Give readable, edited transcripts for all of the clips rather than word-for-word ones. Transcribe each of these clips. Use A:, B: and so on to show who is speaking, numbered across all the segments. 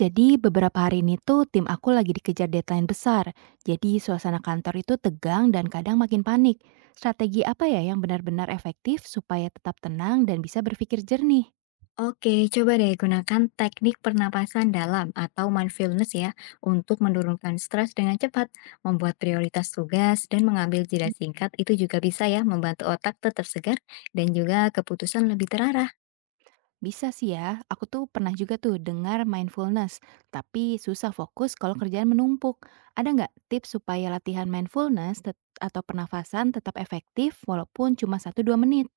A: Jadi beberapa hari ini tuh tim aku lagi dikejar deadline besar. Jadi suasana kantor itu tegang dan kadang makin panik. Strategi apa ya yang benar-benar efektif supaya tetap tenang dan bisa berpikir jernih?
B: Oke, coba deh gunakan teknik pernapasan dalam atau mindfulness ya untuk menurunkan stres dengan cepat, membuat prioritas tugas, dan mengambil jeda singkat itu juga bisa ya membantu otak tetap segar dan juga keputusan lebih terarah.
A: Bisa sih ya, aku tuh pernah juga tuh dengar mindfulness, tapi susah fokus kalau kerjaan menumpuk. Ada nggak tips supaya latihan mindfulness atau pernafasan tetap efektif walaupun cuma satu dua menit?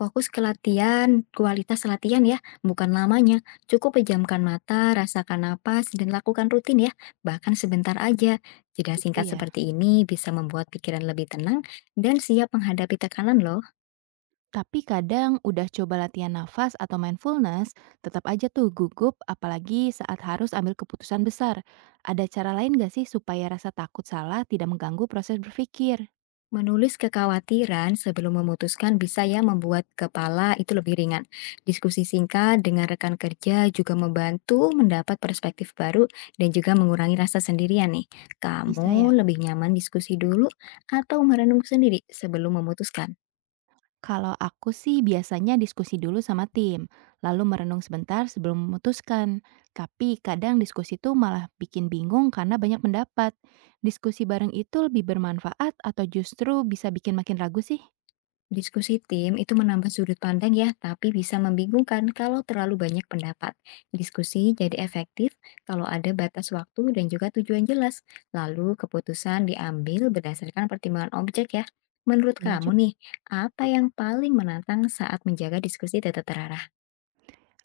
B: Fokus ke latihan, kualitas latihan ya, bukan lamanya. Cukup pejamkan mata, rasakan napas, dan lakukan rutin ya, bahkan sebentar aja. Jeda
A: Itu
B: singkat
A: ya.
B: seperti ini bisa membuat pikiran lebih tenang dan siap menghadapi tekanan loh.
A: Tapi kadang udah coba latihan nafas atau mindfulness, tetap aja tuh gugup apalagi saat harus ambil keputusan besar. Ada cara lain gak sih supaya rasa takut salah tidak mengganggu proses berpikir?
B: Menulis kekhawatiran sebelum memutuskan bisa ya membuat kepala itu lebih ringan. Diskusi singkat dengan rekan kerja juga membantu mendapat perspektif baru dan juga mengurangi rasa sendirian nih. Kamu
A: Bisa ya?
B: lebih nyaman diskusi dulu atau merenung sendiri sebelum memutuskan?
A: Kalau aku sih biasanya diskusi dulu sama tim, lalu merenung sebentar sebelum memutuskan. Tapi kadang diskusi tuh malah bikin bingung karena banyak pendapat. Diskusi bareng itu lebih bermanfaat atau justru bisa bikin makin ragu sih?
B: Diskusi tim itu menambah sudut pandang ya, tapi bisa membingungkan kalau terlalu banyak pendapat. Diskusi jadi efektif kalau ada batas waktu dan juga tujuan jelas. Lalu keputusan diambil berdasarkan pertimbangan objek ya. Menurut
A: Bener.
B: kamu nih, apa yang paling menantang saat menjaga diskusi tetap terarah?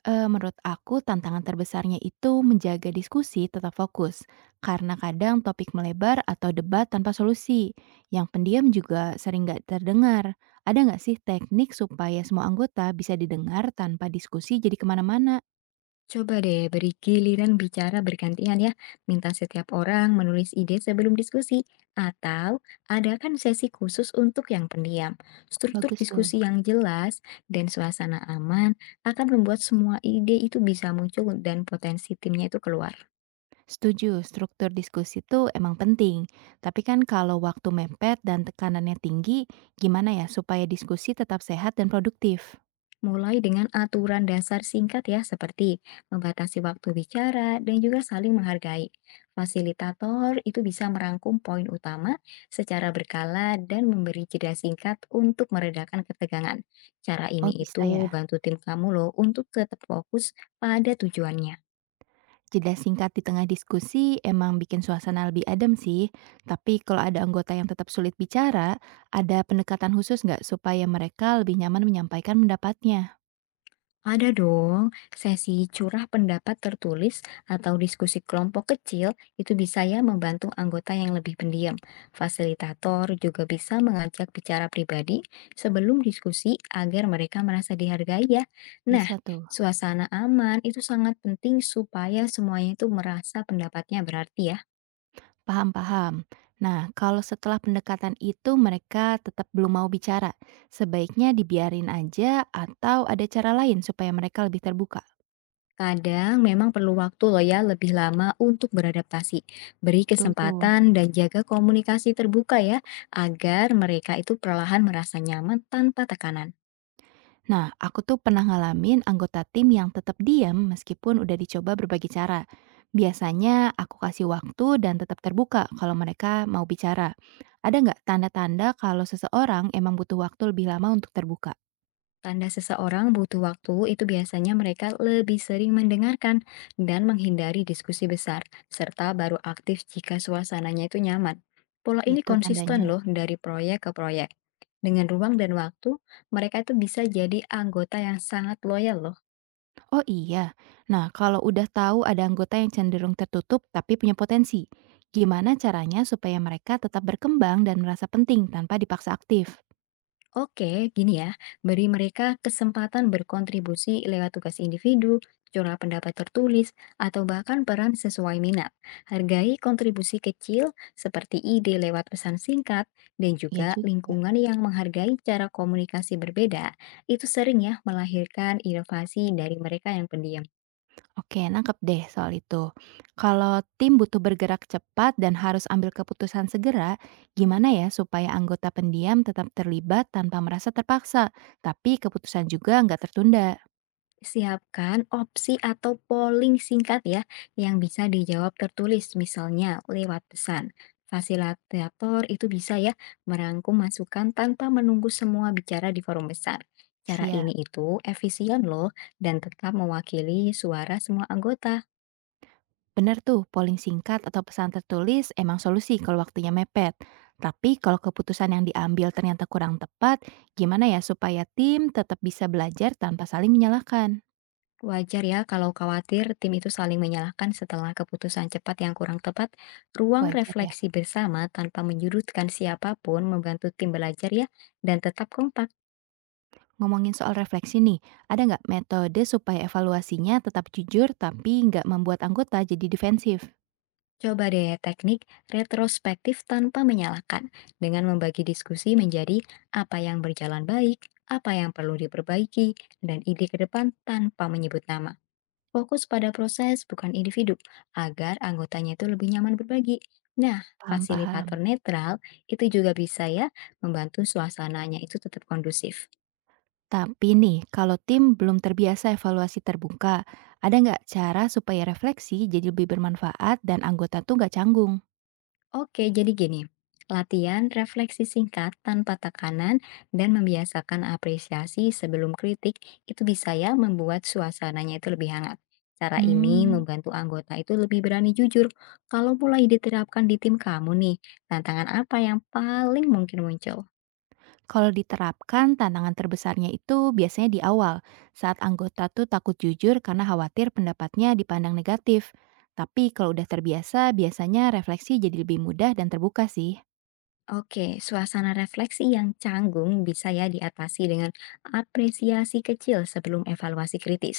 A: Menurut aku tantangan terbesarnya itu menjaga diskusi tetap fokus, karena kadang topik melebar atau debat tanpa solusi. Yang pendiam juga sering nggak terdengar. Ada nggak sih teknik supaya semua anggota bisa didengar tanpa diskusi jadi kemana-mana?
B: Coba deh beri giliran bicara bergantian ya, minta setiap orang menulis ide sebelum diskusi, atau adakan sesi khusus untuk yang pendiam. Struktur
A: Bagus tuh.
B: diskusi yang jelas dan suasana aman akan membuat semua ide itu bisa muncul dan potensi timnya itu keluar.
A: Setuju, struktur diskusi itu emang penting. Tapi kan kalau waktu mepet dan tekanannya tinggi, gimana ya supaya diskusi tetap sehat dan produktif?
B: Mulai dengan aturan dasar singkat ya, seperti membatasi waktu bicara dan juga saling menghargai. Fasilitator itu bisa merangkum poin utama secara berkala dan memberi jeda singkat untuk meredakan ketegangan. Cara
A: Oh
B: ini
A: bisa
B: itu
A: ya?
B: bantu tim kamu loh untuk tetap fokus pada tujuannya.
A: Jeda singkat di tengah diskusi emang bikin suasana lebih adem sih, tapi kalau ada anggota yang tetap sulit bicara, ada pendekatan khusus nggak supaya mereka lebih nyaman menyampaikan pendapatnya?
B: Ada dong, sesi curah pendapat tertulis atau diskusi kelompok kecil itu bisa ya membantu anggota yang lebih pendiam. Fasilitator juga bisa mengajak bicara pribadi sebelum diskusi agar mereka merasa dihargai ya. Nah,
A: Bisa tuh,
B: suasana aman itu sangat penting supaya semuanya itu merasa pendapatnya berarti ya.
A: paham-paham. Nah, kalau setelah pendekatan itu mereka tetap belum mau bicara, sebaiknya dibiarin aja atau ada cara lain supaya mereka lebih terbuka?
B: Kadang memang perlu waktu loh ya lebih lama untuk beradaptasi. Beri
A: Betul tuh.
B: kesempatan dan jaga komunikasi terbuka ya, agar mereka itu perlahan merasa nyaman tanpa tekanan.
A: Nah, aku tuh pernah ngalamin anggota tim yang tetap diam meskipun udah dicoba berbagai cara. Biasanya aku kasih waktu dan tetap terbuka kalau mereka mau bicara. Ada nggak tanda-tanda kalau seseorang emang butuh waktu lebih lama untuk terbuka?
B: Tanda seseorang butuh waktu itu biasanya mereka lebih sering mendengarkan dan menghindari diskusi besar, serta baru aktif jika suasananya itu nyaman. Pola ini
A: Itu
B: konsisten
A: tandanya.
B: loh dari proyek ke proyek. Dengan ruang dan waktu, mereka itu bisa jadi anggota yang sangat loyal loh.
A: Oh iya. Nah, kalau udah tahu ada anggota yang cenderung tertutup tapi punya potensi, gimana caranya supaya mereka tetap berkembang dan merasa penting tanpa dipaksa aktif?
B: Oke, gini ya, beri mereka kesempatan berkontribusi lewat tugas individu, jurnal pendapat tertulis, atau bahkan peran sesuai minat. Hargai kontribusi kecil seperti ide lewat pesan singkat dan
A: Iya
B: juga
A: juga.
B: lingkungan yang menghargai cara komunikasi berbeda. Itu sering ya melahirkan inovasi dari mereka yang pendiam.
A: Oke, nangkep deh soal itu. Kalau tim butuh bergerak cepat dan harus ambil keputusan segera, gimana ya supaya anggota pendiam tetap terlibat tanpa merasa terpaksa, tapi keputusan juga nggak tertunda?
B: Siapkan opsi atau polling singkat ya yang bisa dijawab tertulis misalnya lewat pesan. Fasilitator itu bisa ya merangkum masukan tanpa menunggu semua bicara di forum besar. Cara
A: Siap,
B: ini itu efisien loh dan tetap mewakili suara semua anggota.
A: bener tuh polling singkat atau pesan tertulis emang solusi kalau waktunya mepet. Tapi kalau keputusan yang diambil ternyata kurang tepat, gimana ya supaya tim tetap bisa belajar tanpa saling menyalahkan?
B: Wajar ya kalau khawatir tim itu saling menyalahkan setelah keputusan cepat yang kurang tepat. Ruang
A: Wajar ya.
B: refleksi bersama tanpa menyudutkan siapapun membantu tim belajar ya dan tetap kompak.
A: Ngomongin soal refleksi nih, ada nggak metode supaya evaluasinya tetap jujur tapi nggak membuat anggota jadi defensif?
B: Coba deh teknik retrospektif tanpa menyalahkan dengan membagi diskusi menjadi apa yang berjalan baik, apa yang perlu diperbaiki, dan ide ke depan tanpa menyebut nama. Fokus pada proses bukan individu agar anggotanya itu lebih nyaman berbagi. Nah,
A: Paham,
B: fasilitator
A: paham.
B: netral itu juga bisa ya membantu suasananya itu tetap kondusif.
A: Tapi nih, kalau tim belum terbiasa evaluasi terbuka, ada nggak cara supaya refleksi jadi lebih bermanfaat dan anggota tuh nggak canggung?
B: Oke, jadi gini, latihan refleksi singkat tanpa tekanan dan membiasakan apresiasi sebelum kritik itu bisa ya membuat suasananya itu lebih hangat. Cara ini
A: Hmm,
B: membantu anggota itu lebih berani jujur. Kalau mulai diterapkan di tim kamu nih, tantangan apa yang paling mungkin muncul?
A: Kalau diterapkan tantangan terbesarnya itu biasanya di awal, saat anggota tuh takut jujur karena khawatir pendapatnya dipandang negatif. Tapi kalau udah terbiasa, biasanya refleksi jadi lebih mudah dan terbuka sih.
B: Oke, suasana refleksi yang canggung bisa ya diatasi dengan apresiasi kecil sebelum evaluasi kritis.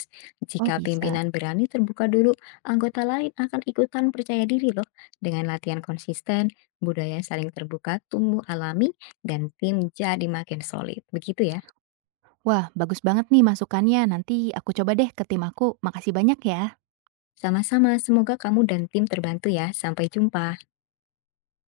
A: Oh
B: Jika
A: bisa.
B: pimpinan berani terbuka dulu, anggota lain akan ikutan percaya diri loh. Dengan latihan konsisten, budaya saling terbuka tumbuh alami dan tim jadi makin solid. Begitu ya.
A: Wah bagus banget nih masukannya, nanti aku coba deh ke tim aku. Makasih banyak ya.
B: Sama-sama, semoga kamu dan tim terbantu ya. Sampai jumpa.